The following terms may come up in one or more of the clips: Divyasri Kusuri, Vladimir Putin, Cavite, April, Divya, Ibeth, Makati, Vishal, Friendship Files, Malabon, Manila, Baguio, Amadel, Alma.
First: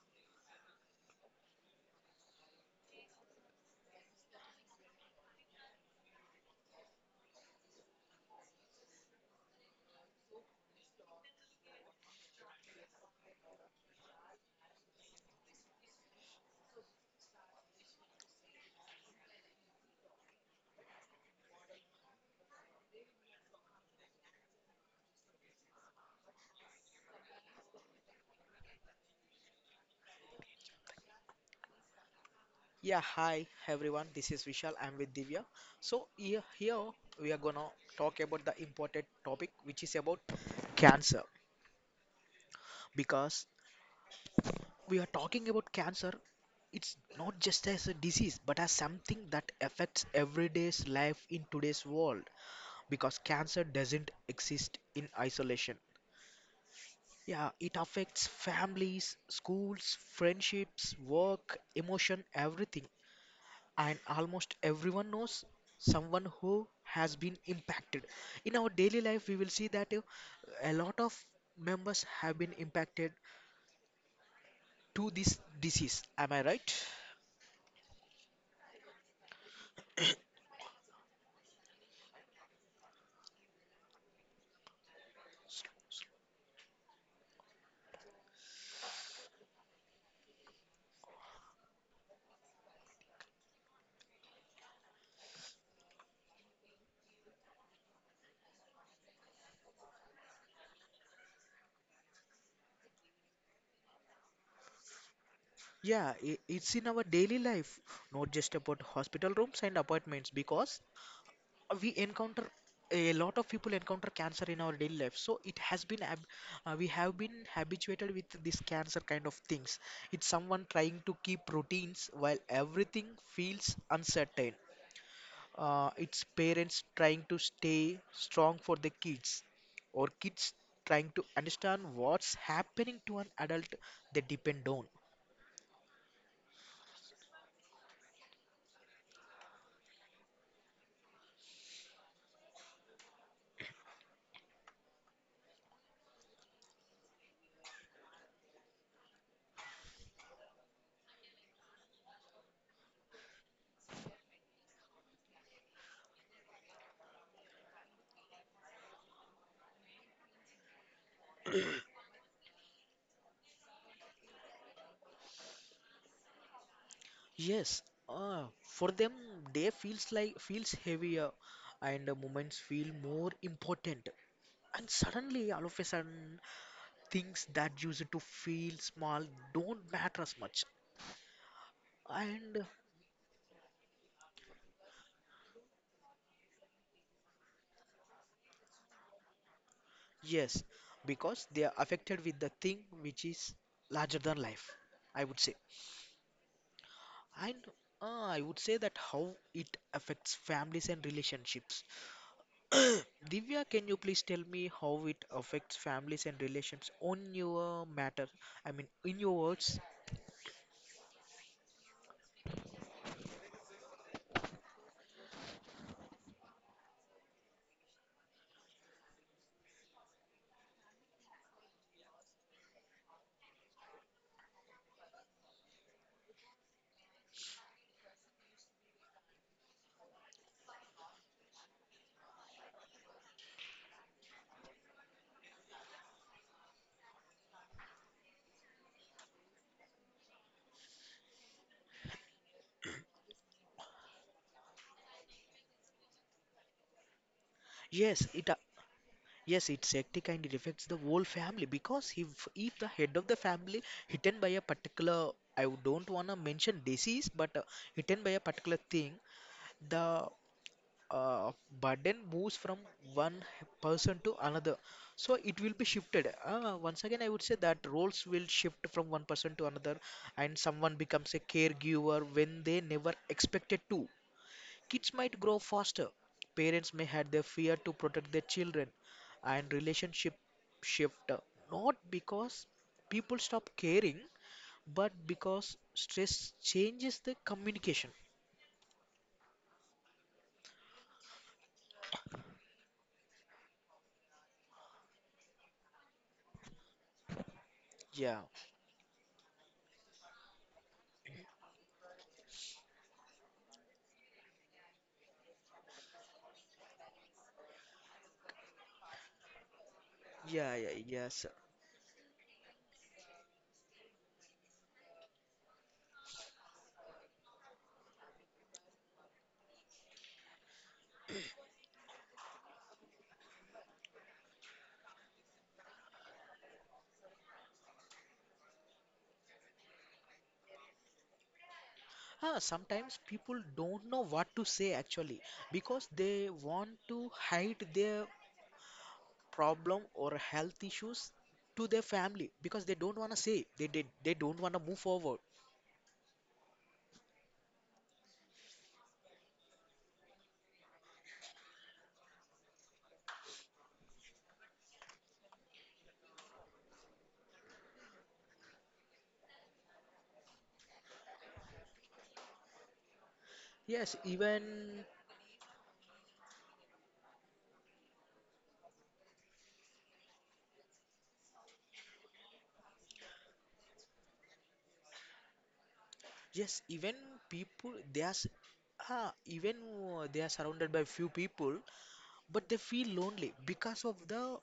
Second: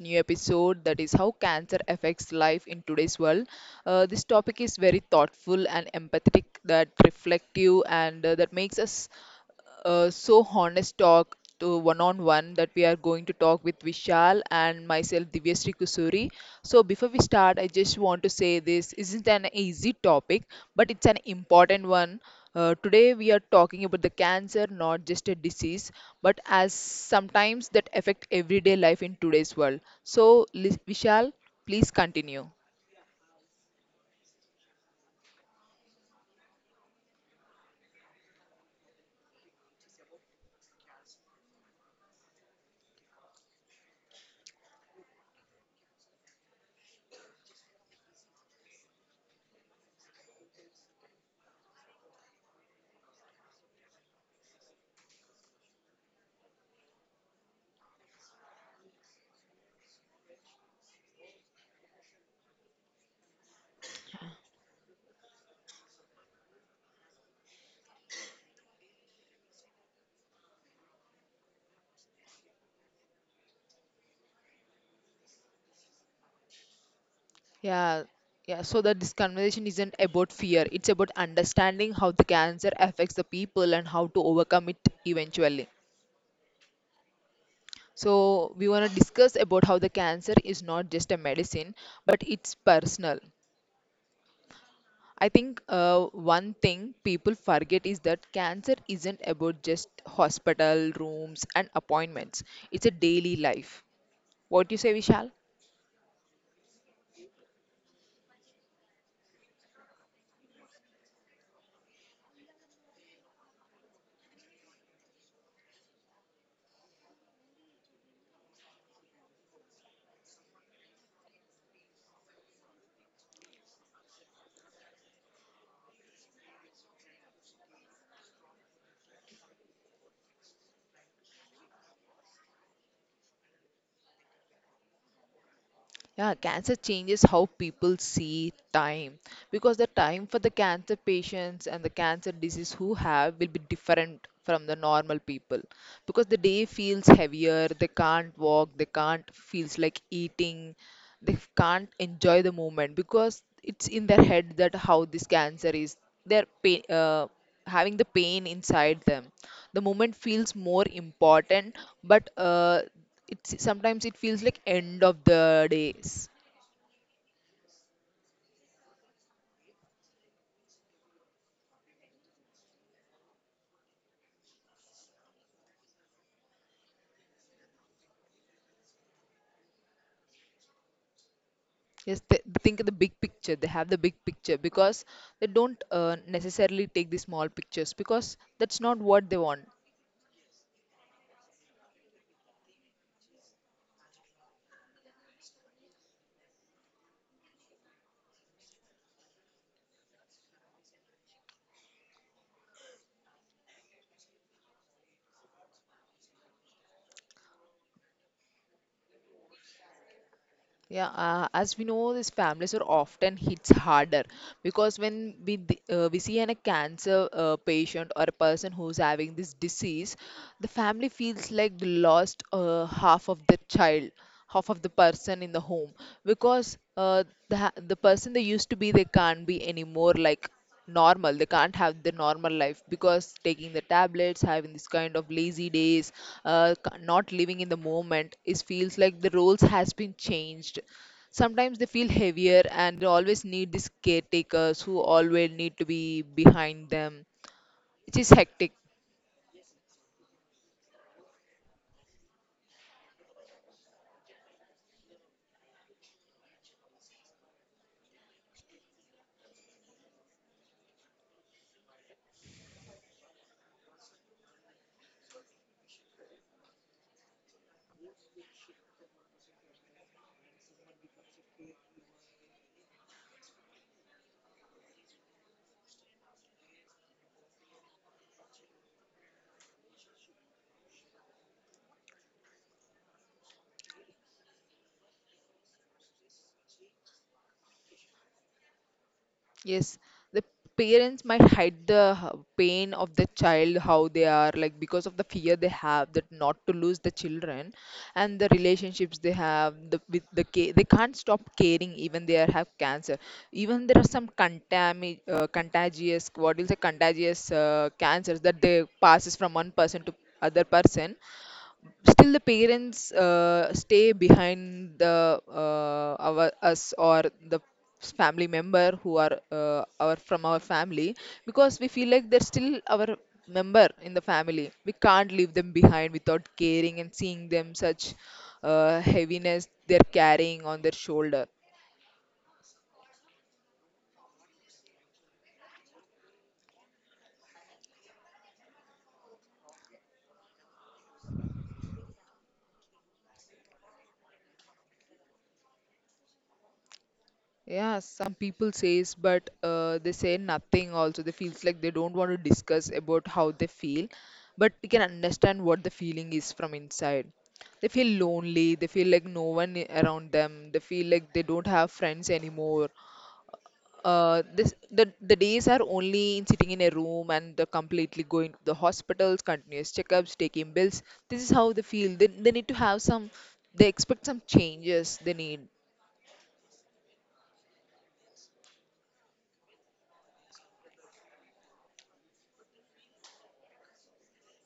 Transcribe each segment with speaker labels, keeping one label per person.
Speaker 1: new episode that is how cancer affects life in today's world. This topic is very thoughtful and empathetic, that reflective and that makes us so honest talk to one on one that we are going to talk with Vishal and myself, Divyasri Kusuri. So, before we start, I just want to say this isn't an easy topic, but it's an important one. Today we are talking about the cancer, not just a disease, but as sometimes that affect everyday life in today's world. So, Vishal, please continue.
Speaker 2: Yeah, hi everyone. This is Vishal. I'm with Divya. So here we are gonna talk about the important topic, which is about cancer. Because we are talking about cancer, it's not just as a disease, but as something that affects everyday's life in today's world. Because cancer doesn't exist in isolation. Yeah, it affects families, schools, friendships, work, emotion, everything. And almost everyone knows someone who has been impacted. In our daily life we will see that a lot of members have been impacted to this disease. Am I right?
Speaker 1: Yeah, yeah. So that this conversation isn't about fear. It's about understanding how the cancer affects the people and how to overcome it eventually. So we want to discuss about how the cancer is not just a medicine, but it's personal. I think one thing people forget is that cancer isn't about just hospital rooms and appointments. It's a daily life. What do you say, Vishal?
Speaker 2: Yeah, it's in our daily life, not just about hospital rooms and apartments, because we encounter, a lot of people encounter cancer in our daily life, so it has been ab- we have been habituated with this cancer kind of things. It's someone trying to keep routines while everything feels uncertain. It's parents trying to stay strong for their kids, or kids trying to understand what's happening to an adult they depend on.
Speaker 1: Yeah, cancer changes how people see time because the time for the cancer patients and the cancer disease who have will be different from the normal people because the day feels heavier, they can't walk, they can't feels like eating, they can't enjoy the moment because it's in their head that how this cancer is. They're pain, having the pain inside them. The moment feels more important, but it's sometimes it feels like end of the days.
Speaker 2: Yes. For them, day feels heavier, and moments feel more important. And suddenly, all of a sudden, things that used to feel small don't matter as much.
Speaker 1: Yes, they
Speaker 2: And.
Speaker 1: think of the big picture, they have the big picture because they don't necessarily take the small pictures because that's not what they want.
Speaker 2: Yes, because they are affected with the thing which is larger than life, I would say. And I would say that how it affects families and relationships. Divya, can you please tell me how it affects families and relations on your matter? I mean, in your words.
Speaker 1: Yeah, as we know, these families are often hits harder because when we see a cancer patient or a person who's having this disease, the family feels like they lost half of the child, half of the person in the home because the person they used to be they can't be anymore. Like normal they can't have their normal life because taking the tablets having this kind of lazy days, not living in the moment, it feels like the roles has been changed. Sometimes they feel heavier and they always need these caretakers who always need to be behind them, which
Speaker 2: Yes,
Speaker 1: is
Speaker 2: it uh,
Speaker 1: hectic.
Speaker 2: Yes, its hectic kind. It affects the whole family because if the head of the family hidden by a particular, don't wanna mention disease, but hidden by a particular thing, the uh, burden moves from one person to another. So it will be shifted. Once again, I would say that roles will shift from one person to another, and someone becomes a caregiver when they never expected to. Kids might grow faster. Parents may hide their fear to protect their children, and relationship shift, not because people stop caring, but because stress changes the communication.
Speaker 1: Yes, the parents might hide pain of the child, how they are like because of the fear they have that not to lose the children, and
Speaker 2: Yeah,
Speaker 1: the relationships they have the they can't stop caring even they are, have cancer. Even there are some contagious, what is a contagious cancers that they passes from one person to other
Speaker 2: yeah, yeah,
Speaker 1: person.
Speaker 2: yes.
Speaker 1: Still the parents stay behind the our us or the family member who are our from our family because we feel like they're still our member in the family, we can't leave them behind without caring and seeing them such heaviness they're carrying on their shoulder.
Speaker 2: Ah, sometimes people don't know what to say, actually, because they want to hide their problem or health issues to their family, because they don't want to say, they don't want to move forward.
Speaker 1: Yeah, some people says, but they say nothing also. They feels like they don't want to discuss about how they feel, but we can understand what the feeling is from inside. They feel lonely, they feel like no one I- around them, they feel like they don't have friends anymore.
Speaker 2: Yes,
Speaker 1: This
Speaker 2: even.
Speaker 1: the days are only in sitting in a room and they're completely going to the hospitals, continuous checkups, taking bills. This is how they feel. They need to have some. They expect some changes. They need.
Speaker 2: Yes, even people they are, s- ah, even they are surrounded by few people, but they feel lonely because of the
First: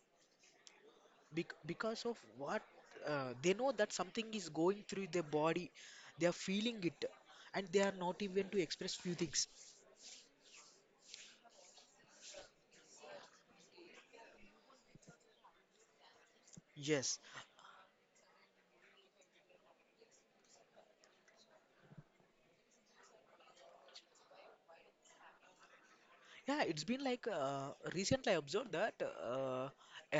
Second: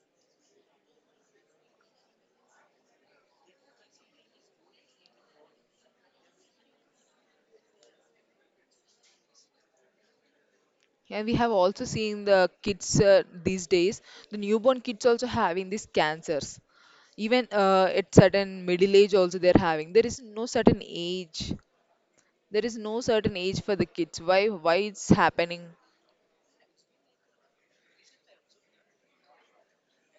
Speaker 2: bec because of what they know that something is going through their body. They are feeling it, and they are not even to express few things.
Speaker 1: Yeah, we have also seen the kids these days, the newborn kids also having these cancers.
Speaker 2: Yes.
Speaker 1: Even at certain middle age also they're having. There is no certain age. There is no certain age for the kids. Why it's happening?
Speaker 2: Yeah, it's been like, recently I observed that,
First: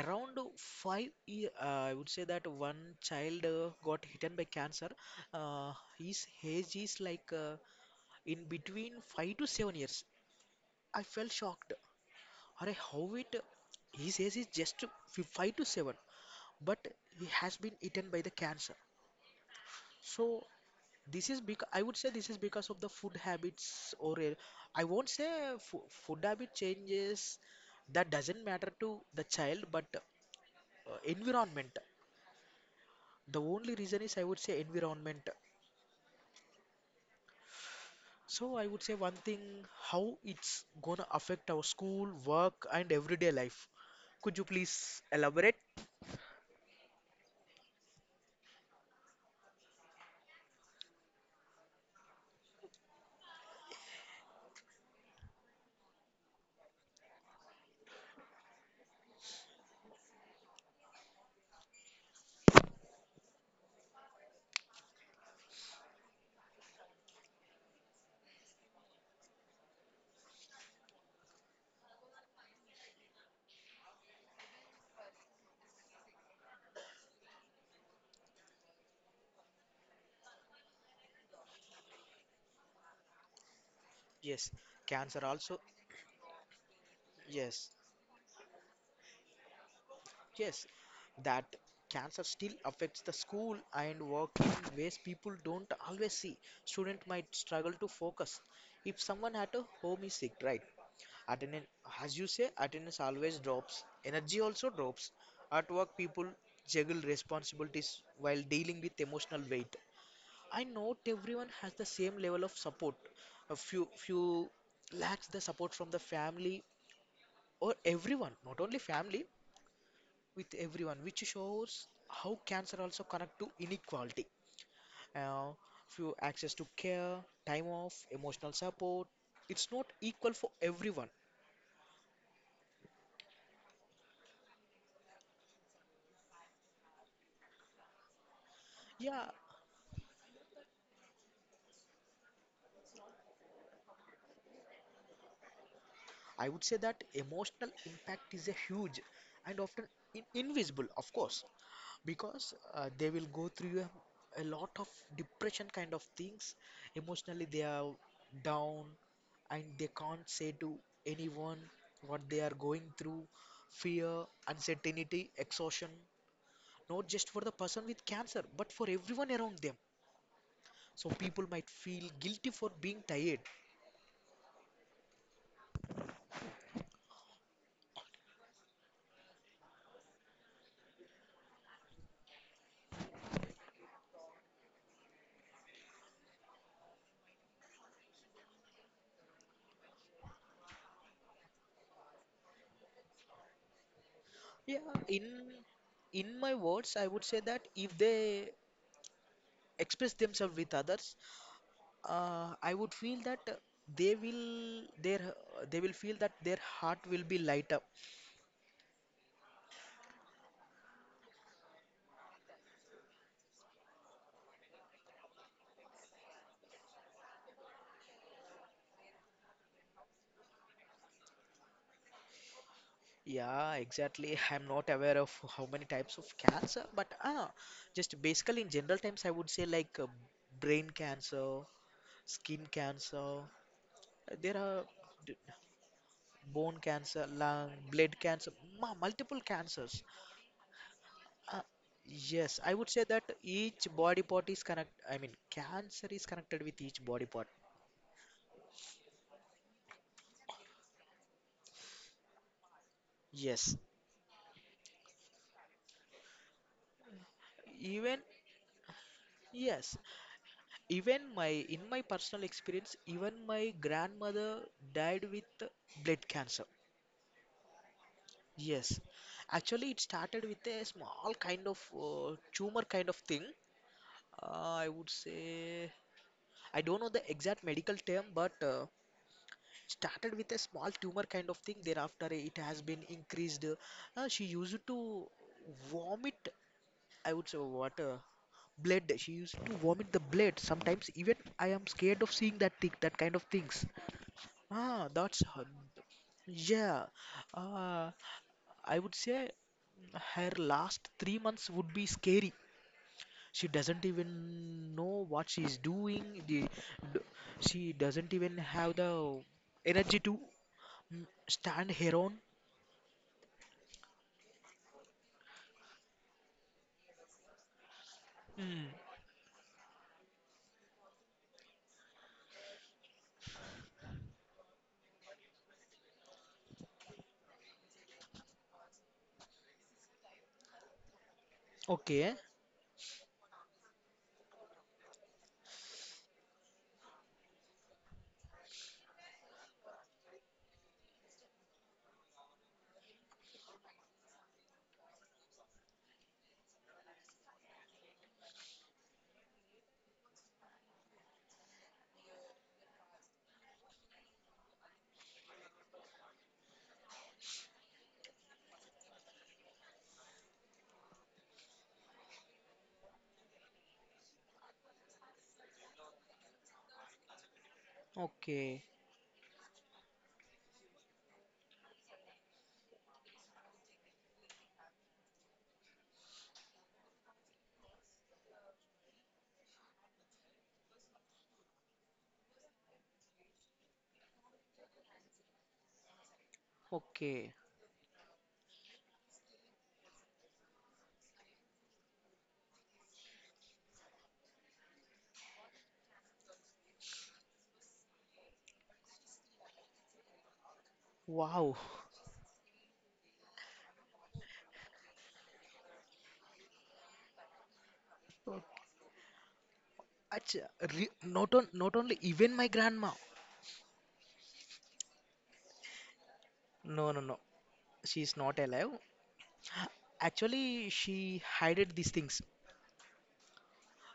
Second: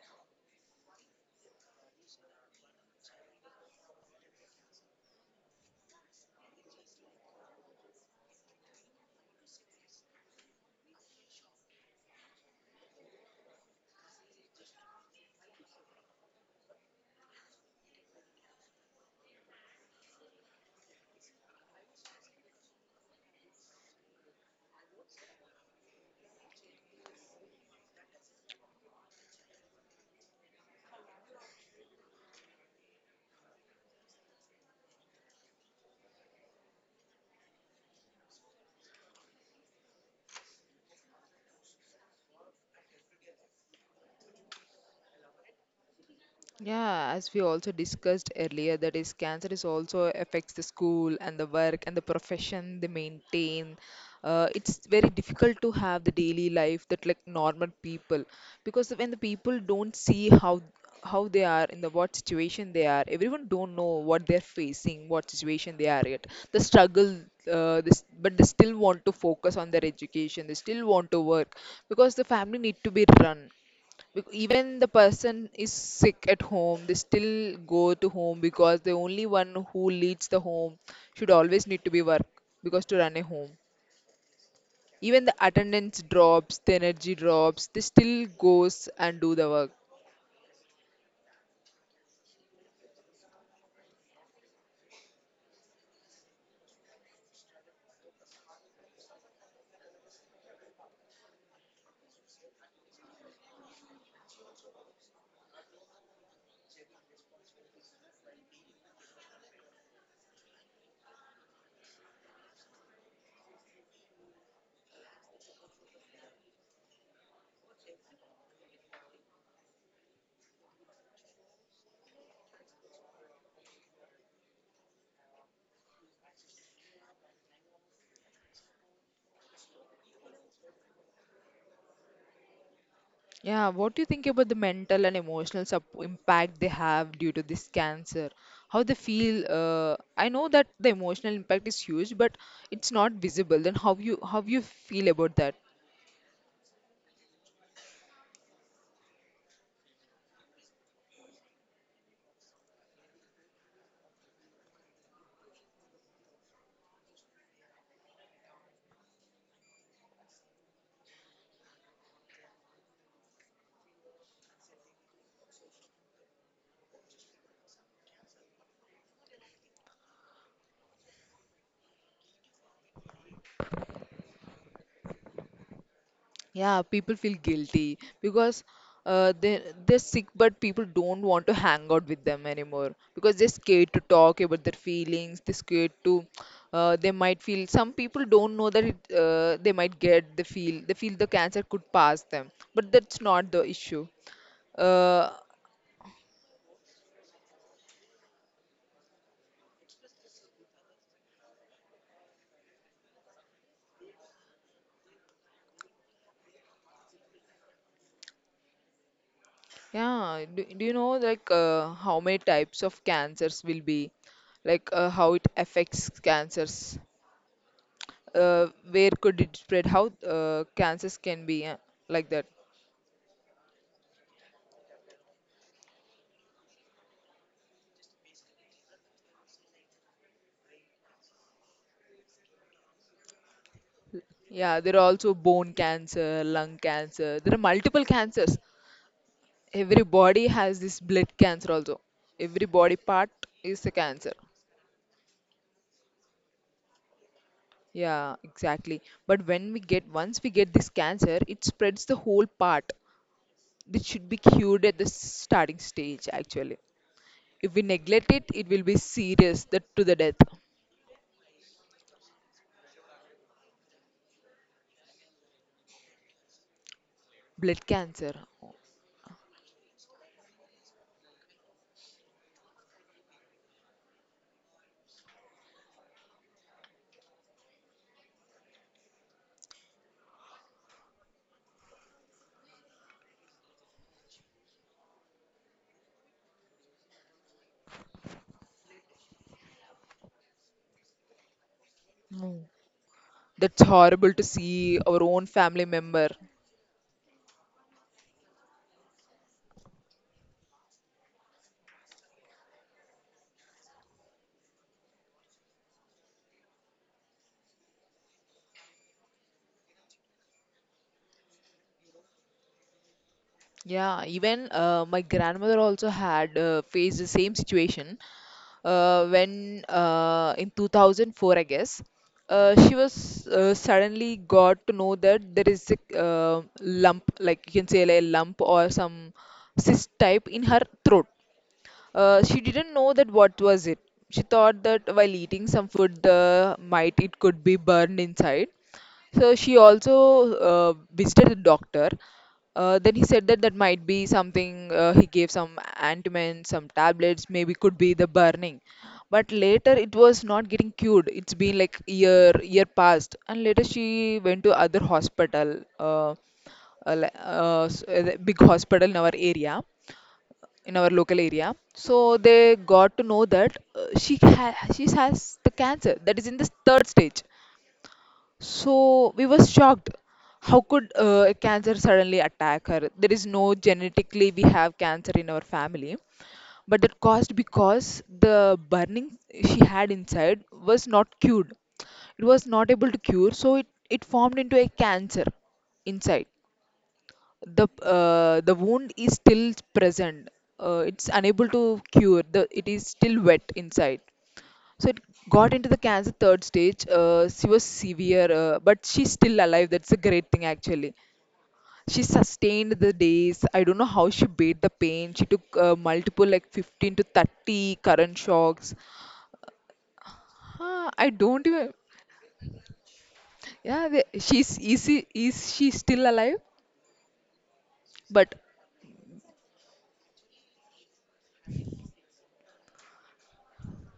Speaker 2: I would say that one child got hit by cancer. Uh, his age is like, in between 5 to 7 years. I felt shocked. Arey, how it? His age is just five to seven, but he has been eaten by the cancer. So this is because, I would say, this is because of the food habits, I won't say fo food habit changes that doesn't matter to the child, but environment. The only reason is, I would say, environment. So I would say one thing: how it's gonna affect our school work and everyday life? Could you please elaborate?
Speaker 1: Yeah, as we also discussed earlier, that is, cancer is also affects the school and the work and the profession they maintain. It's very difficult to have the daily life that like normal people, because when the people don't see how they are in the what situation they are, everyone don't know what they're facing, what situation they are at, the struggle. But they still want to focus on their education. They still want to work because the family need to be run. Even the person is sick at home, they still go to home because the only one who leads the home should always need to be work because to run a home.
Speaker 2: Yes, cancer
Speaker 1: Even the
Speaker 2: also.
Speaker 1: attendance drops, the energy drops,
Speaker 2: Yes.
Speaker 1: they still goes and do the work.
Speaker 2: Yes, that cancer still affects the school and work in ways people don't always see. Student might struggle to focus. If someone at a home is sick, right? Attendance, as you say, attendance always drops. Energy also drops. At work, people juggle responsibilities while dealing with emotional weight. I know everyone has the same level of support. A few lacks the support from the family, or everyone, not only family, with everyone, which shows how cancer also connect to inequality. Uh, few access to care, time off, emotional support. It's not equal for everyone.
Speaker 1: Yeah, what do you think about the mental and emotional sup impact they have due to this cancer? How they
Speaker 2: Yeah,
Speaker 1: feel? I know that the emotional impact is huge, but it's not visible. Then how you feel about that?
Speaker 2: I would say that emotional impact is a huge and often in invisible, of course. Because they will go through a lot of depression kind of things. Emotionally they are down, and they can't say to anyone what they are going through: fear, uncertainty, exhaustion. Not just for the person with cancer, but for everyone around them. So people might feel guilty for being tired.
Speaker 1: Yeah, people feel guilty because they're sick, but people don't want to hang out with them anymore because they're scared to talk about their feelings. They're scared to. They might feel some people don't know that it, they might get the feel they feel the cancer could pass them, but that's not the issue.
Speaker 2: Yeah, in
Speaker 1: Uh,
Speaker 2: in my words I would say that if they express themselves with others, I would feel that they will feel that their heart will be light up.
Speaker 1: yeah, do you know like how many types of cancers will be, like how it affects cancers? Where could it spread, how cancers can be like that.
Speaker 2: Yeah, exactly. I'm not aware of how many types of cancer, but just basically in general terms, I would say like, brain cancer, skin cancer. There
Speaker 1: Yeah,
Speaker 2: are
Speaker 1: there are
Speaker 2: d-
Speaker 1: also bone cancer,
Speaker 2: bone
Speaker 1: lung
Speaker 2: cancer,
Speaker 1: cancer, there are
Speaker 2: lung,
Speaker 1: multiple
Speaker 2: blood cancer,
Speaker 1: cancers.
Speaker 2: multiple cancers.
Speaker 1: Every body has this blood
Speaker 2: Uh,
Speaker 1: cancer also.
Speaker 2: yes,
Speaker 1: Every
Speaker 2: I would
Speaker 1: body
Speaker 2: say that
Speaker 1: part is
Speaker 2: each
Speaker 1: a
Speaker 2: body
Speaker 1: cancer,
Speaker 2: part is connect. I mean, cancer is connected with each body part.
Speaker 1: yeah, exactly. But when we get once we get this cancer it spreads the whole part,
Speaker 2: Yes,
Speaker 1: which should be cured at the starting stage actually. If we
Speaker 2: even.
Speaker 1: neglect it it will be serious that
Speaker 2: Yes,
Speaker 1: to the death.
Speaker 2: even my in my personal experience, even my grandmother died with blood cancer.
Speaker 1: Blood cancer.
Speaker 2: Yes, actually it started with a small kind of, tumor kind of thing. I would say, I don't know the exact medical term, but started with a small tumor kind of thing. Thereafter it has been increased. She used to vomit, I would say water, blood. She used to vomit the blood sometimes. Even I am scared of seeing
Speaker 1: Oh.
Speaker 2: that thing, that kind of
Speaker 1: That's
Speaker 2: things.
Speaker 1: horrible to see
Speaker 2: Ah,
Speaker 1: our
Speaker 2: that's
Speaker 1: own
Speaker 2: her.
Speaker 1: family member.
Speaker 2: Yeah. Uh, I would say her last 3 months would be scary. She doesn't even know what she's doing. D- she doesn't even have the energy to stand her own.
Speaker 1: Yeah, even my grandmother also had faced the same situation
Speaker 2: Mm,
Speaker 1: when in 2004, I guess. She was suddenly got to know that there is a lump, like you can say, like a lump or some cyst type in her throat.
Speaker 2: okay,
Speaker 1: She didn't know that what was it. She thought that while eating some food, the might it could be burned inside. So she also visited the doctor. Then he said that that might be something. He gave some ointment, some tablets. Maybe could be the burning. But later it was not getting cured. It's been like year passed, and later she went to other hospital, uh, the big hospital in our area, in our local area. So they got to know that she has the cancer that is in the third stage.
Speaker 2: okay,
Speaker 1: So we were shocked. How could cancer suddenly attack her? There is no genetically we have cancer in our family, but that caused because the burning she had inside was not cured. It was not able to cure, so it formed into a cancer inside.
Speaker 2: okay.
Speaker 1: The wound is still present. It's unable to cure. The it is still wet inside. So it got into the cancer third stage. She was severe, but she's still alive. That's a great thing, actually.
Speaker 2: Wow.
Speaker 1: She sustained the days. I don't know how she beat the pain. She took multiple, like 15 to 30 current shocks.
Speaker 2: Acha,
Speaker 1: Huh,
Speaker 2: re,
Speaker 1: I don't even.
Speaker 2: not only even my grandma.
Speaker 1: Yeah, is she still alive?
Speaker 2: No, no, no. She's
Speaker 1: But
Speaker 2: not alive. Actually, she hid these things.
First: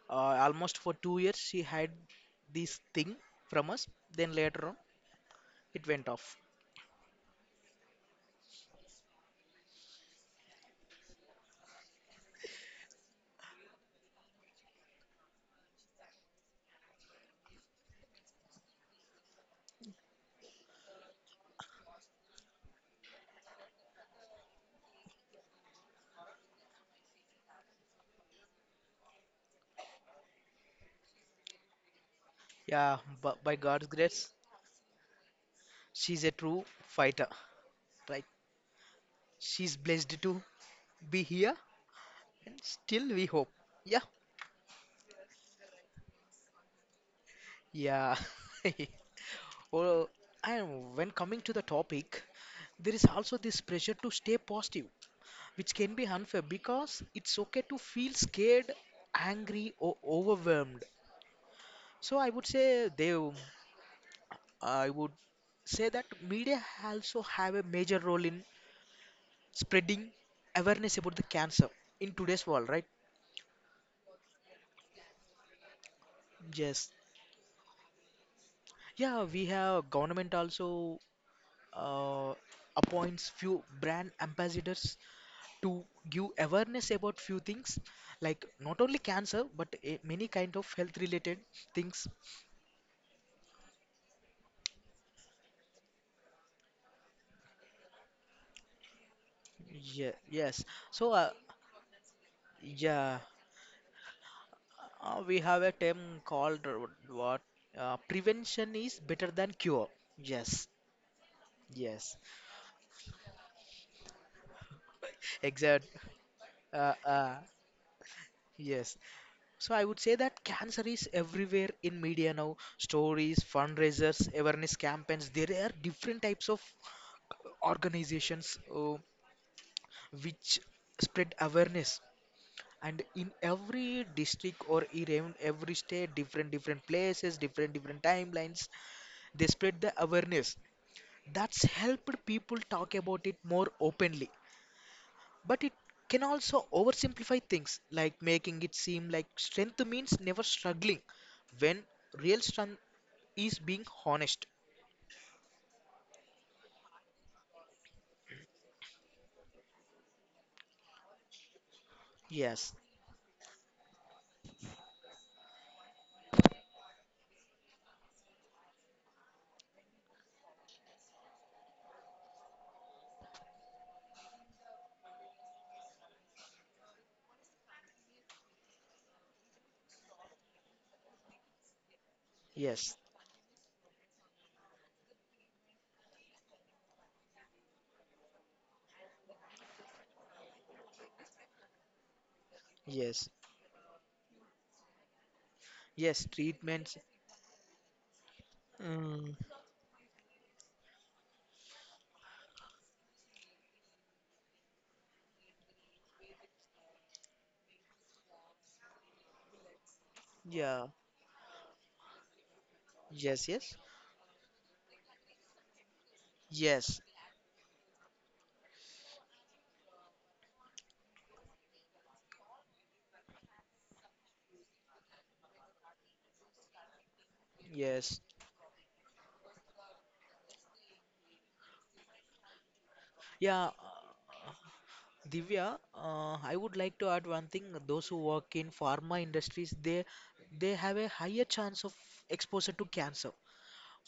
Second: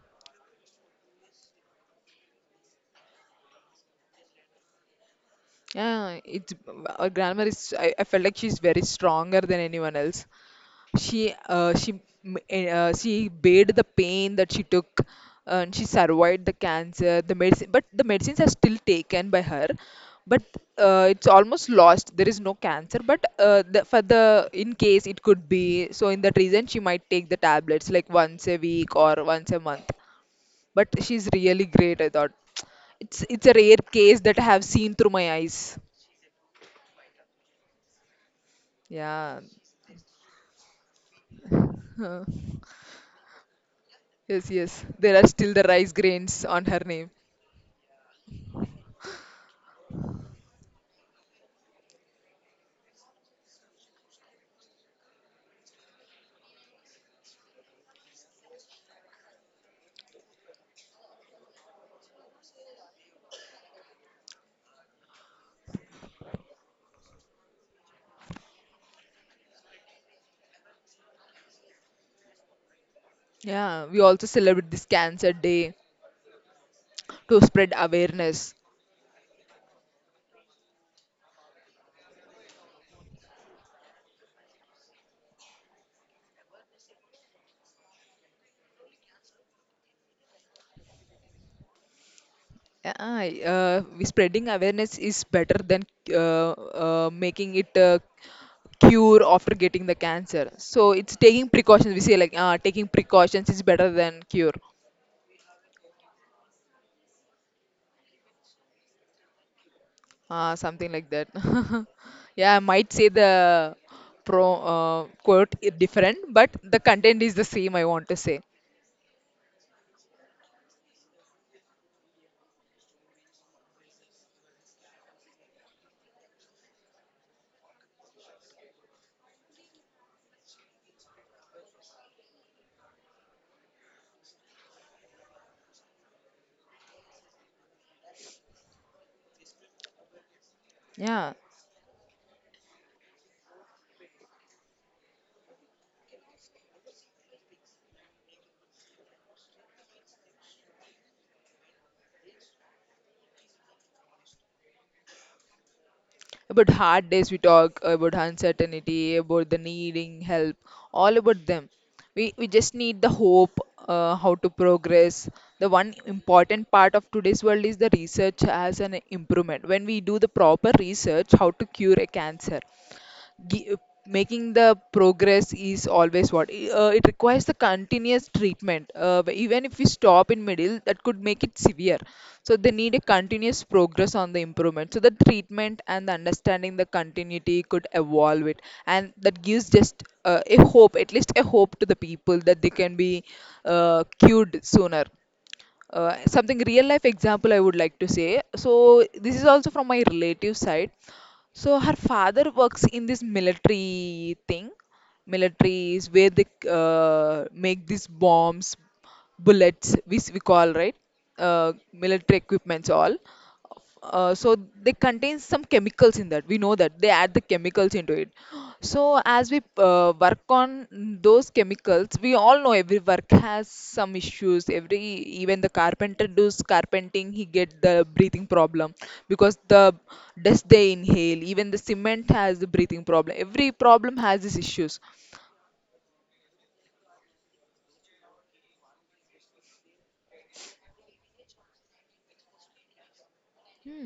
Speaker 2: Almost for 2 years, she had this thing from us. Then later on, it went
Speaker 1: yeah,
Speaker 2: off.
Speaker 1: it's our grandmother is. I felt like she's very stronger than anyone else. she uh, she she bade the pain that she took and she survived the cancer the medicine, but the medicines are still taken by her. But it's almost lost, there is no cancer, but for the in case it could be, so in that reason she might take the tablets like once a week or once a month. But she's really great, I thought.
Speaker 2: Yeah,
Speaker 1: it's
Speaker 2: but
Speaker 1: it's
Speaker 2: by
Speaker 1: a rare
Speaker 2: God's
Speaker 1: case
Speaker 2: grace,
Speaker 1: that I have seen through my eyes.
Speaker 2: she's a true fighter. Right?
Speaker 1: Yeah.
Speaker 2: She's blessed to be here, and still we hope. Yeah,
Speaker 1: Yes, yes, there are still the rice grains on her name.
Speaker 2: yeah. Well, and when coming to the topic, there is also this pressure to stay positive, which can be unfair because it's okay to feel scared, angry, or overwhelmed. So I would say, Dev, I would say that media also have a major role in spreading awareness about the cancer in today's world, right?
Speaker 1: Yeah, we also celebrate this Cancer Day
Speaker 2: Yes.
Speaker 1: to spread awareness.
Speaker 2: Yeah, we have government also uh, appoints few brand ambassadors to give awareness about few things, like not only cancer but many kind of health related things.
Speaker 1: Yeah, we spreading awareness is better than making it cure after getting the
Speaker 2: Yeah,
Speaker 1: cancer.
Speaker 2: yes.
Speaker 1: So
Speaker 2: So,
Speaker 1: it's taking precautions. We say like taking
Speaker 2: yeah,
Speaker 1: precautions is better than cure,
Speaker 2: we have a term called, what, prevention is better than cure. Yes.
Speaker 1: something like that.
Speaker 2: Yes,
Speaker 1: Yeah, I might say the pro quote
Speaker 2: exact.
Speaker 1: different, but the
Speaker 2: Uh,
Speaker 1: content
Speaker 2: uh,
Speaker 1: is the same. I want to say.
Speaker 2: yes. So I would say that cancer is everywhere in media now. Stories, fundraisers, awareness campaigns. There are different types of organizations which spread awareness. And in every district, or even every state, different different places, different different timelines, they spread the awareness.
Speaker 1: Yeah,
Speaker 2: That's helped people talk about it more openly. But it can also oversimplify things, like making it seem like strength means never struggling, when real strength is being honest.
Speaker 1: about hard days, we talk about uncertainty, about the needing help, all about them. We
Speaker 2: Yes,
Speaker 1: just need the hope. How to progress. The one important part of today's world is the research as an improvement. When we do the proper research how to cure a cancer, gi- making the progress is always it requires the continuous treatment, but even if we stop in middle, that could make it severe. So they
Speaker 2: yes,
Speaker 1: need a continuous progress on the improvement, so the treatment and the understanding, the continuity could evolve it. And that gives just a hope, at least a hope to the people that they can be
Speaker 2: yes,
Speaker 1: cured sooner.
Speaker 2: yes,
Speaker 1: Something real
Speaker 2: treatments.
Speaker 1: life example I would like to say. So
Speaker 2: Mm,
Speaker 1: this is also from my relative side. So her father works in this military thing. Military is where they make these bombs, bullets, which we call,
Speaker 2: yeah,
Speaker 1: right, military equipments all.
Speaker 2: yes, yes,
Speaker 1: So they contain some chemicals in that. We know
Speaker 2: yes,
Speaker 1: that they add the chemicals into it. So as we work on those chemicals, we all know every work has some issues. Every even the carpenter does carpenting, he get the
Speaker 2: yes.
Speaker 1: breathing problem because the dust they inhale. Even the cement has the breathing problem.
Speaker 2: Yeah,
Speaker 1: Every problem has these issues.
Speaker 2: Divya, I would like to add one thing. Those who work in pharma industries, they have a higher chance of exposure to cancer.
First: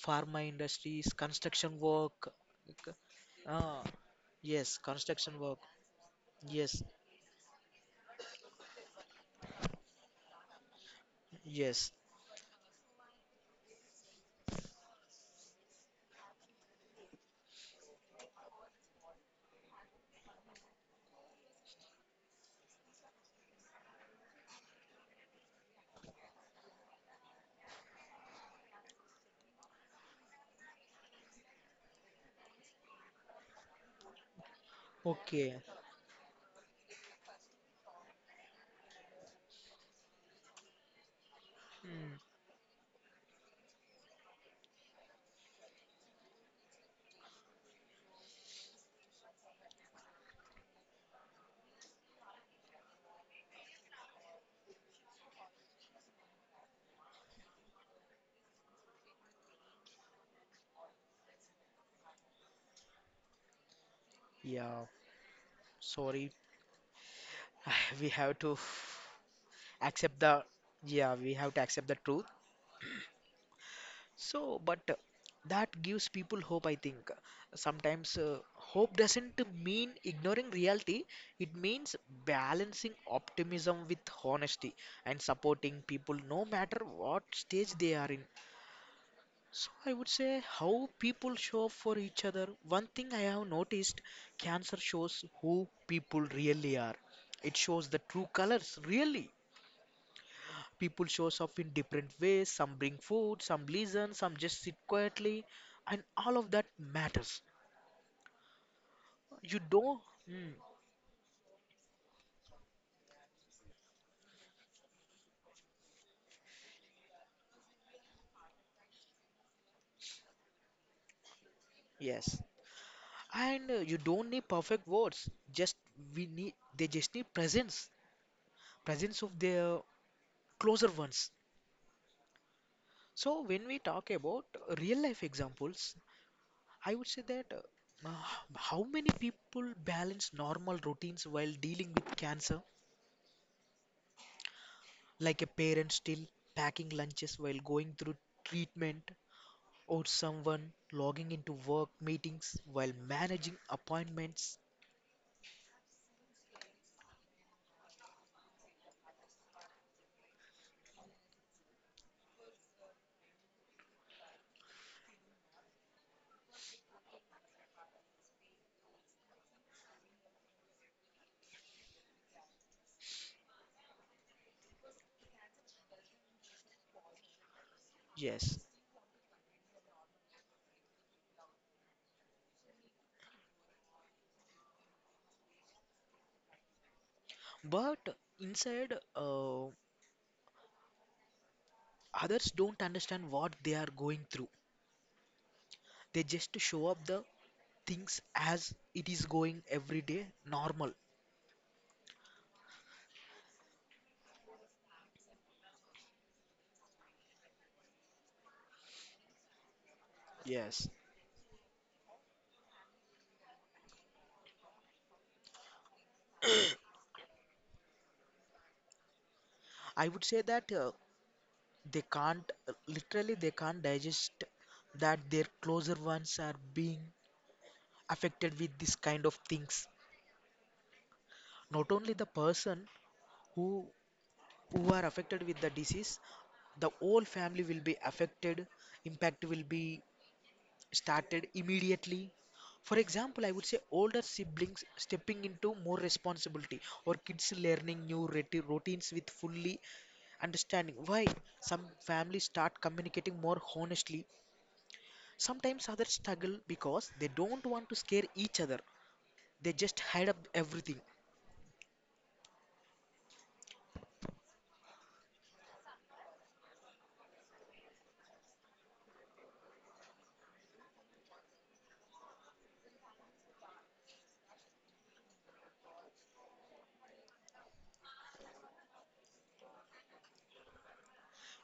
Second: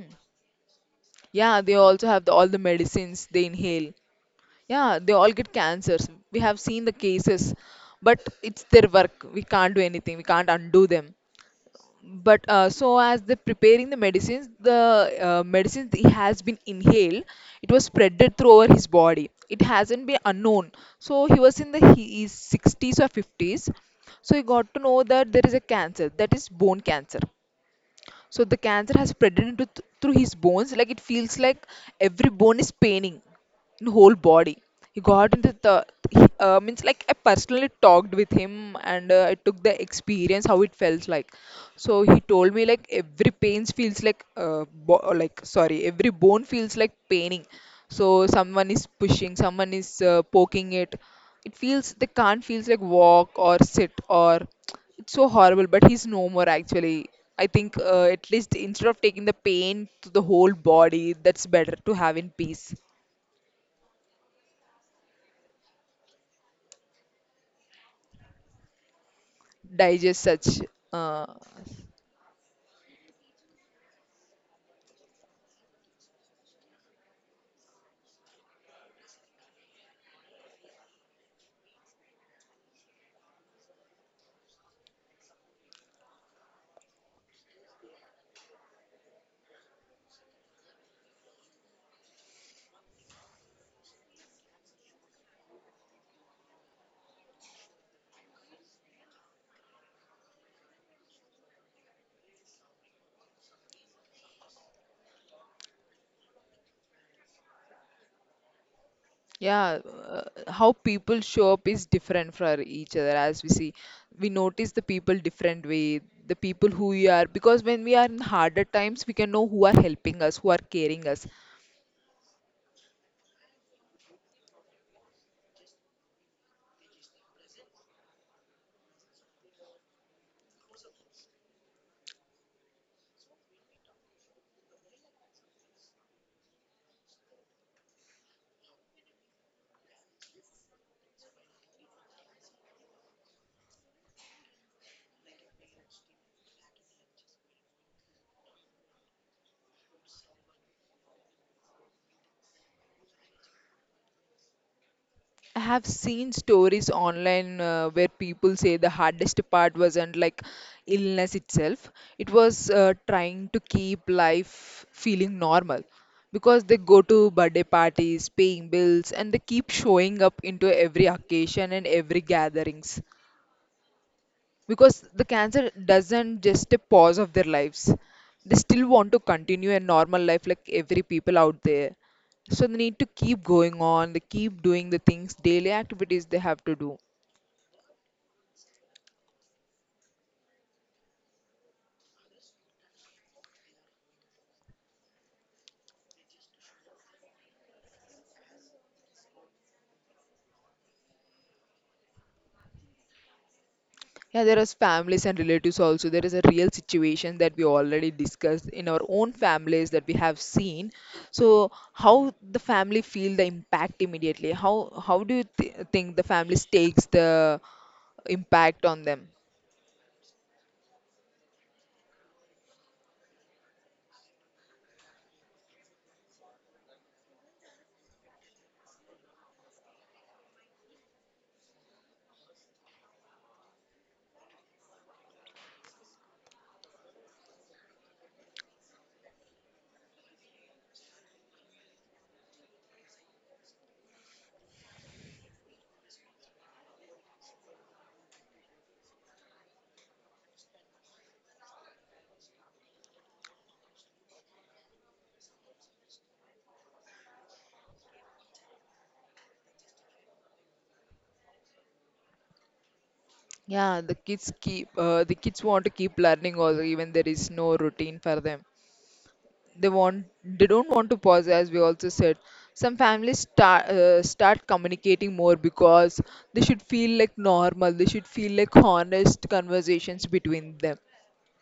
Speaker 2: Pharma industries,
Speaker 1: Yeah, they
Speaker 2: construction
Speaker 1: also have
Speaker 2: work.
Speaker 1: the, all the medicines they
Speaker 2: uh,
Speaker 1: inhale.
Speaker 2: Yes,
Speaker 1: Yeah, they all
Speaker 2: construction
Speaker 1: get
Speaker 2: work.
Speaker 1: cancers. We have
Speaker 2: Yes,
Speaker 1: seen the cases, but it's their work. We can't do anything. We can't undo them.
Speaker 2: yes.
Speaker 1: But so as they preparing the medicines, the medicines he has been inhaled, it was spreaded through over his body. It hasn't been unknown. So he was in the he is 60s or 50s. So he got to know that there is a cancer, that is bone cancer. So the cancer has spread through his bones. Like it feels like every bone is paining in whole body. He got into
Speaker 2: Okay.
Speaker 1: the means like I personally talked with him, and I took the experience how it felt like. So
Speaker 2: Mm,
Speaker 1: he told me like every pains feels like like, sorry, every bone feels like paining. So someone is pushing, someone is poking it. It feels the can't feels like walk or sit or it's so horrible, but he's no more actually. I think at least instead of taking the pain to the whole body, that's better to have in peace.
Speaker 2: yeah, sorry. We have to
Speaker 1: Digest
Speaker 2: accept the,
Speaker 1: such.
Speaker 2: yeah,
Speaker 1: uh,
Speaker 2: we have to accept the truth. So, but that gives people hope, I think. Sometimes hope doesn't mean ignoring reality, it means balancing optimism with honesty, and supporting people no matter what stage they are in. So I would say how people show up for each other. One thing I have noticed, cancer shows who people really are. It shows the true colors, really. People shows up in different ways. Some bring food, some listen, some just sit quietly, and all of that matters. You
Speaker 1: yeah.
Speaker 2: don't.
Speaker 1: uh,
Speaker 2: Hmm,
Speaker 1: how people show up is different for each other. As we see, we notice the people different way, the people who we are, because when we are in harder times, we can know who are helping us, who are caring us.
Speaker 2: yes, and you don't need perfect words. Just we need. They just need presence, presence of their closer ones. So when we talk about real life examples, I would say that, how many people balance normal routines while dealing with cancer, like a parent still packing lunches while going through treatment, or someone logging into work meetings while managing appointments?
Speaker 1: I have seen stories online where people say the hardest part wasn't like illness itself. It was trying to keep life feeling normal, because they go to birthday parties, paying bills, and they keep showing up into every occasion and every gatherings, because the cancer doesn't just a pause of their lives. They
Speaker 2: Yes,
Speaker 1: still want to continue a normal life like every people out there, so they need to keep going on. They keep doing the things, daily activities they have to do.
Speaker 2: but inside, others don't understand what they are going through. They just show up the things as it is going every day normal.
Speaker 1: Yeah, there is families and relatives also. There is a real situation that we already discussed in our own families, that we have
Speaker 2: Yes,
Speaker 1: seen. So how the family feel the impact immediately, how do you think the families takes the impact on them.
Speaker 2: I would say that they can't, literally, they can't digest that their closer ones are being affected with this kind of things. Not only the person who who are affected with the disease, the whole family will be affected. Impact will be started immediately. For example, I would say older siblings stepping into more responsibility, or kids learning new routines with fully understanding. Why? Some families start communicating more honestly. Sometimes others struggle because they don't want to scare each other. They just hide up everything.
Speaker 1: Yeah, the kids keep the kids want to keep learning also, even there is no routine for them. They don't want to pause, as we also said. Some families start communicating more, because they should feel like normal. They should feel like honest conversations between them.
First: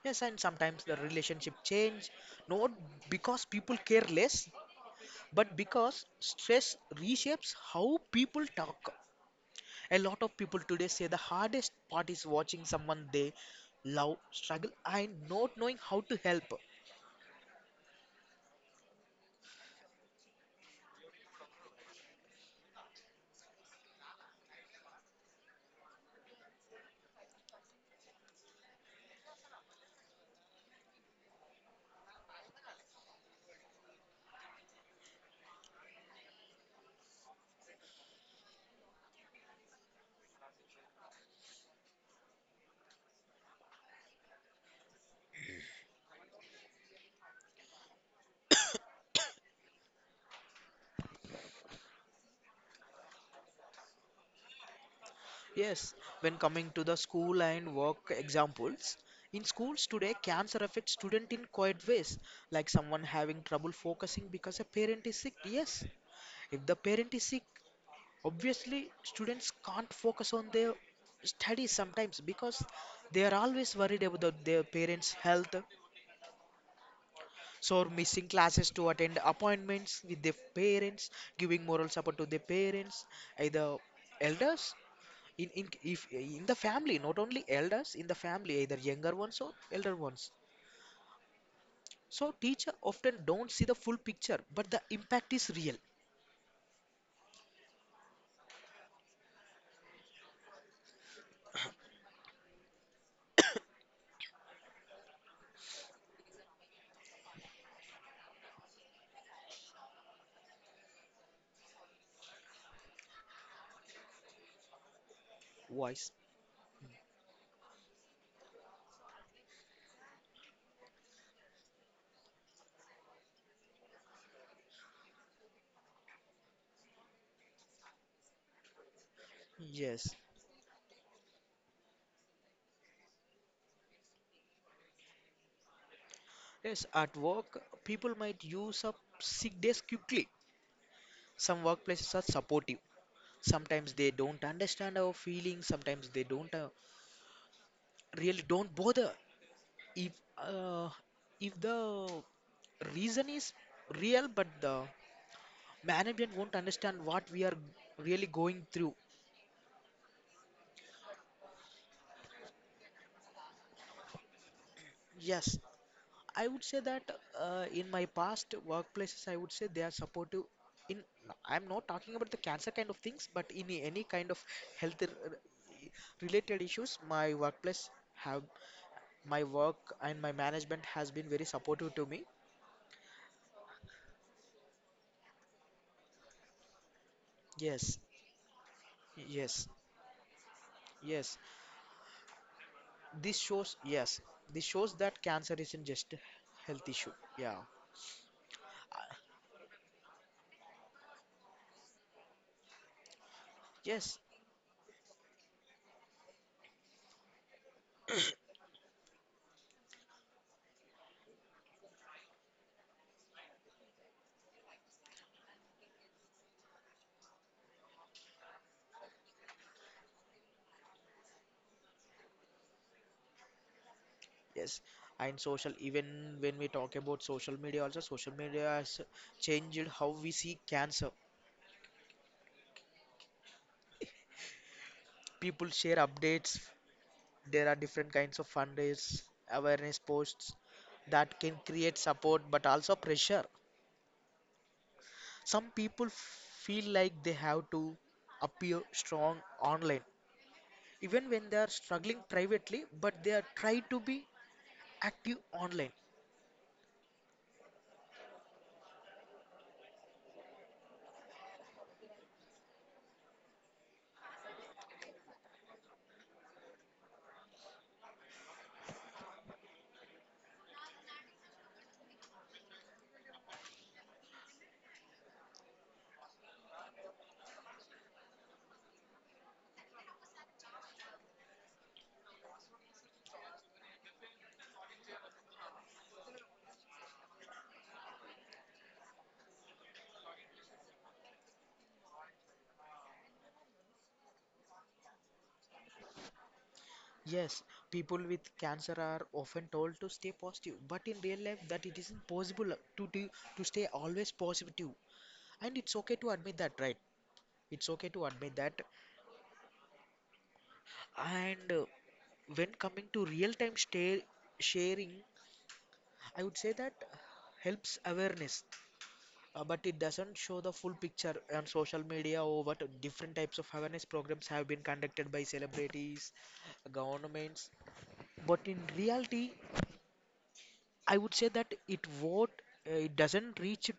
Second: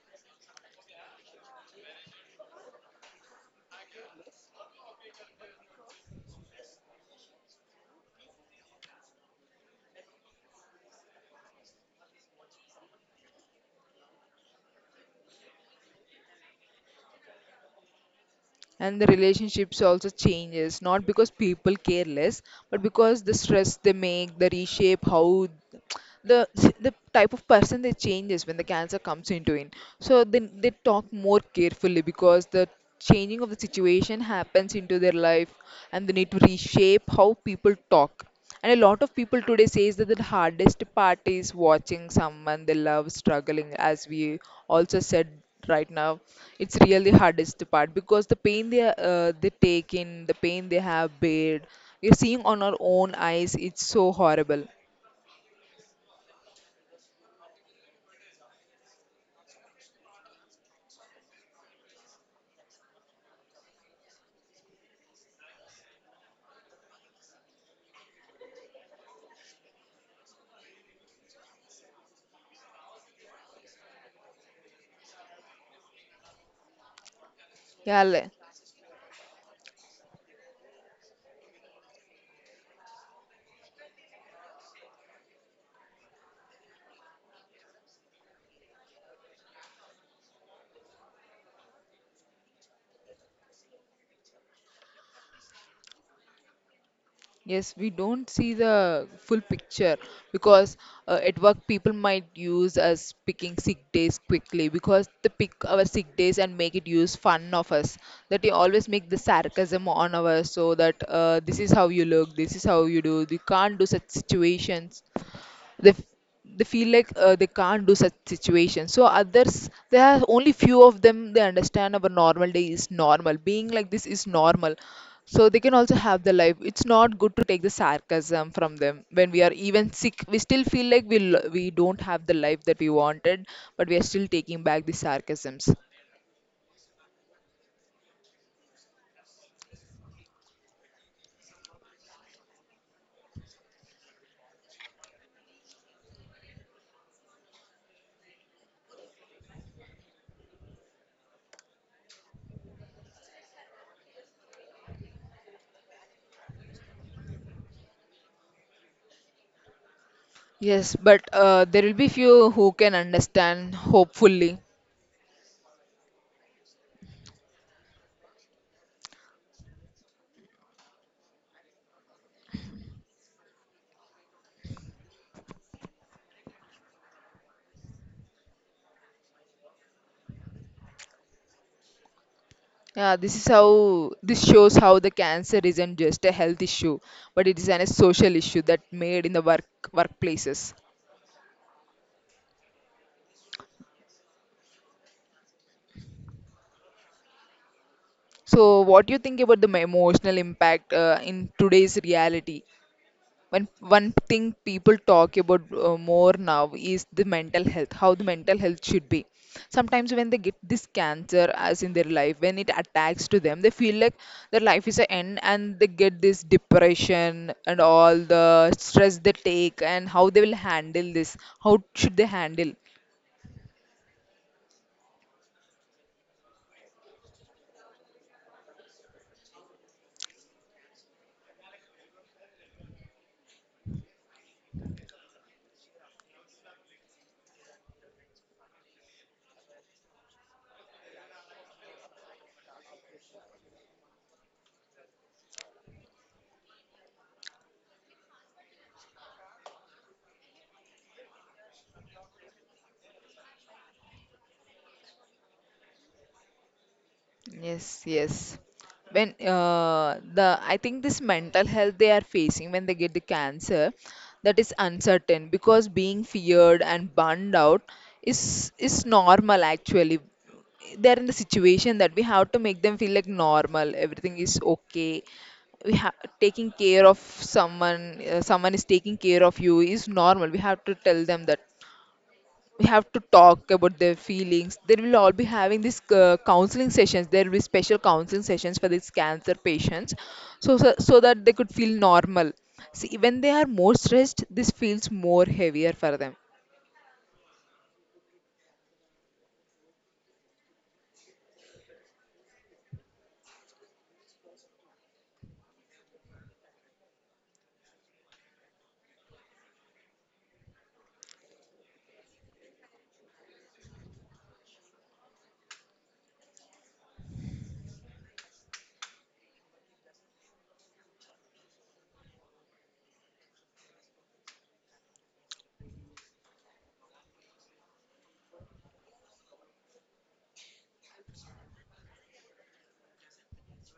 Speaker 2: Yes, and sometimes the relationship change, not because people care less, but because stress reshapes how people talk. A lot of people today say the hardest part is watching someone they love struggle and not knowing how to help.
Speaker 1: And the relationships also changes, not because people care less, but because the stress, they make the reshape how the the type of person they changes when the cancer comes into it. So then they talk more carefully, because the changing of the situation happens into their life, and they need to reshape how people talk. And a lot of people today says that the hardest part is watching someone they love struggling, as we also said right now. It's really hardest part, because the pain they take in, the pain they have bared, we're seeing on our own eyes. It's so horrible.
Speaker 2: Yes, when coming to the school and work examples, in schools today, cancer affects student in quiet ways, like someone having trouble focusing because a parent is sick. Yes, if the parent is sick, obviously students can't focus on their studies sometimes because they are always worried about their parents' health. So
Speaker 1: Yeah.
Speaker 2: missing classes to attend appointments with their parents, giving moral support to their parents, either elders in the family, not only elders in the family, either younger ones or elder ones, so teacher often don't see the full picture, but the impact is real.
Speaker 1: Yes, we don't see the full picture, because at work, people might use us picking sick days quickly, because they pick our sick days and make it use fun of us. That they always make the sarcasm on our, so that this is how you look, this is how you do. You can't do such situations. they f-
Speaker 2: Voice,
Speaker 1: they feel like they can't do such situations. So others, there are only few of them, they understand our normal day is normal, being like this is normal. So they can also have the life. It's not good to take the sarcasm from them. When we are even
Speaker 2: yes.
Speaker 1: sick, we still feel like we don't have the life that we wanted, but we are still taking back the sarcasms.
Speaker 2: Yes, at work people might use up sick days quickly. Some workplaces are supportive, sometimes they don't understand our feelings, sometimes they don't, really don't bother if uh, if the reason is real, but the management won't understand what we are really going through.
Speaker 1: Yes, but there will be few who can understand, hopefully.
Speaker 2: Yes, I would say that in my past workplaces, I would say they are supportive. In I'm not talking about the cancer kind of things, but in any kind of health r- related issues, have my work and my management has been very supportive to me.
Speaker 1: Yeah, this is how this shows how the cancer isn't just a health issue, but it is an, a
Speaker 2: Yes,
Speaker 1: social issue that made in the work
Speaker 2: yes,
Speaker 1: workplaces.
Speaker 2: yes. This shows this shows that cancer isn't just a health issue. Yeah,
Speaker 1: So, what do you think about the emotional impact in today's reality? When one
Speaker 2: yes.
Speaker 1: thing people talk about more now is the mental health, how the mental health should be. Sometimes when they get this cancer as in their life, when it attacks to them, they feel like their life is an end, and they get this depression, and all the stress they take, and how they will handle this, how should they handle.
Speaker 2: Yes, and social, even when we talk about social media, also social media has changed how we see cancer. People share updates, there are different kinds of fundraise, awareness posts that can create support but also pressure. Some people feel like they have to appear strong online, even when they are struggling privately, but they are try to be active online.
Speaker 1: Yes, yes. When the I think this mental health they are facing when they get the cancer, that is uncertain, because being feared and burned out is normal actually. They're in the situation that we have to make them feel like normal. Everything is okay. We have taking care of someone. Someone is taking care of you is normal. We have to tell them that we have to talk about their feelings. They will all be having these counseling sessions. There will be special counseling sessions for these cancer patients, so that they could feel normal. See, when they are more stressed, this feels more heavier for them.
Speaker 2: Yes, people with cancer are often told to stay positive, but in real life, that it isn't possible to do, to stay always positive, and it's okay to admit that, right? It's okay to admit that. And When coming to real-time stay, sharing, I would say that helps awareness, but it doesn't show the full picture on social media, or what different types of awareness programs have been conducted by celebrities, governments. But in reality, I would say that it doesn't reach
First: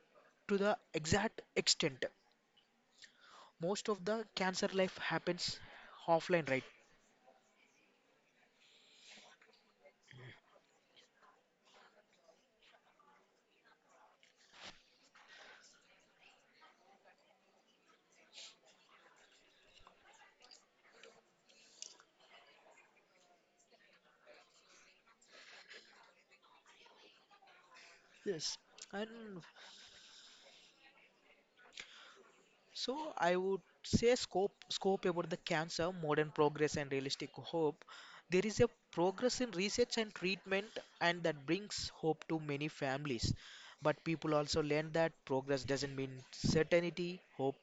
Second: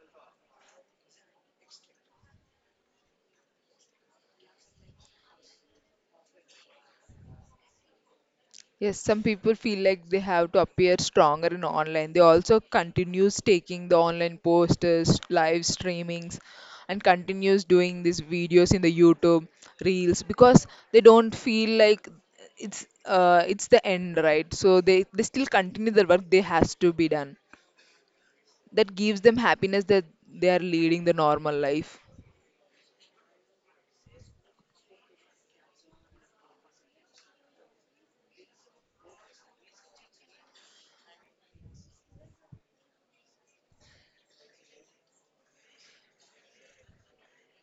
Speaker 2: to the exact extent. Most of the cancer life happens offline, right?
Speaker 1: Yes, some people feel like they have to appear stronger in online. They also continues taking the online posters, live streamings, and continues doing these videos in the YouTube reels, because they don't feel like it's the end, right? So they still continue the work they has to be done.
Speaker 2: Yes,
Speaker 1: That
Speaker 2: and
Speaker 1: gives them happiness that they are leading the normal life.
Speaker 2: so I would say scope about the cancer, modern progress and realistic hope. There is a progress in research and treatment, and that brings hope to many families. But people also learn that progress doesn't mean certainty. Hope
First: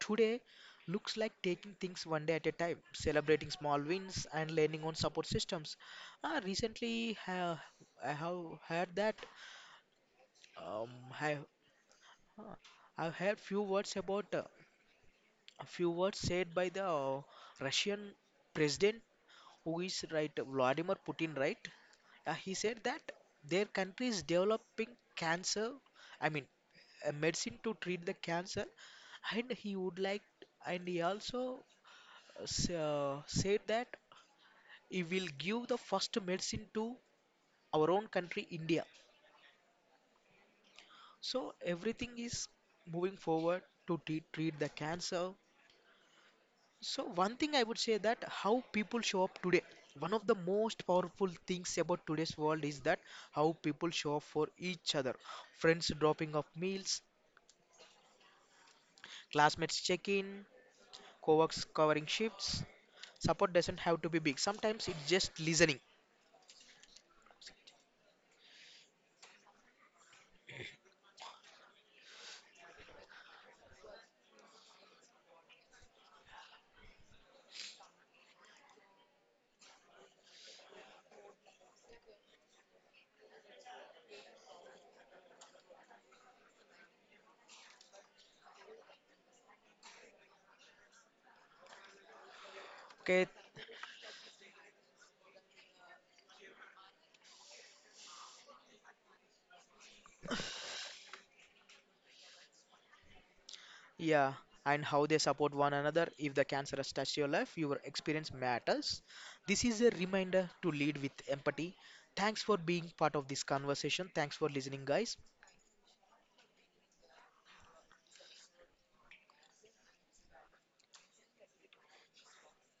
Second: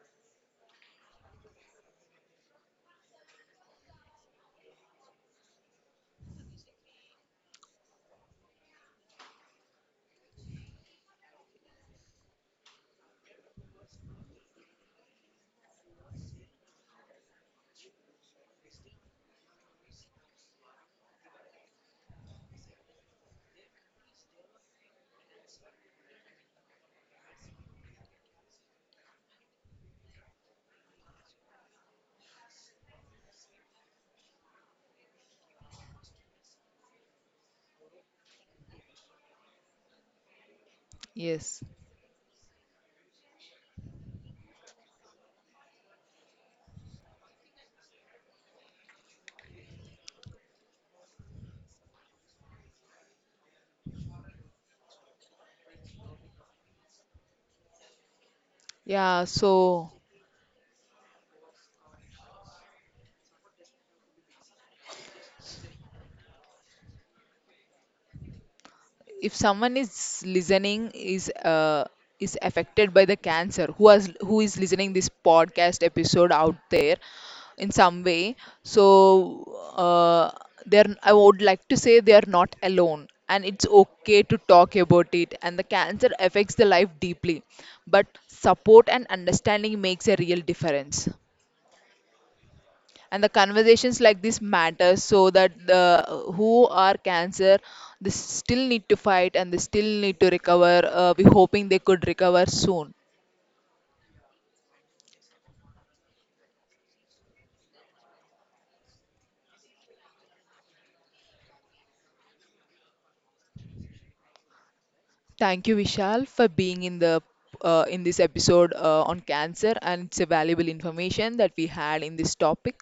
Speaker 2: today looks like taking things one day at a time, celebrating small wins and leaning on support systems. Recently, I have heard that um, I, uh, I've heard few words about a few words said by the Russian president, who is right, Vladimir Putin, right? He said that their country is developing cancer, I mean, a medicine to treat the cancer, and he also said that he will give the first medicine to our own country, India. So
Speaker 1: Yes.
Speaker 2: everything is moving forward to treat the cancer. So one thing I would say, that how people show up today. One of the most powerful things about today's world is that how people show up for each other. Friends dropping off meals,
Speaker 1: Yeah.
Speaker 2: classmates
Speaker 1: So
Speaker 2: check in, co-workers covering shifts. Support doesn't have to be big. Sometimes it's just listening.
Speaker 1: if someone is listening is affected by the cancer, who has, who is listening this podcast episode out there in some way, so uh, they're, I would like to say they are not alone, and it's okay to talk about it. And the cancer affects the life deeply, but support and understanding makes a real difference. And the
Speaker 2: Okay.
Speaker 1: conversations like this matter, so that the who are cancer, they still need to fight and they still need to recover. We're hoping they could recover soon.
Speaker 2: Yeah, and how they support one another. If the cancer has touched your life, your experience matters. This is a reminder to lead with empathy. Thanks for being part of this conversation. Thanks for listening, guys.
Speaker 1: Thank you, Vishal, for being in the in this episode on cancer, and it's a valuable information that we had in this topic,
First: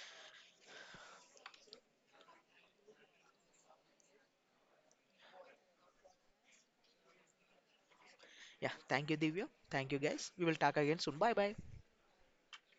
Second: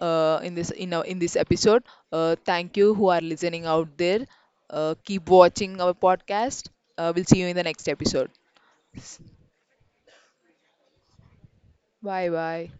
Speaker 1: in this episode. Thank you who are listening out there. Keep watching our podcast. We'll see you in the next episode.
Speaker 2: Yeah, thank you, Divya. Thank you, guys. We will talk again soon. Bye bye.
Speaker 1: Bye bye.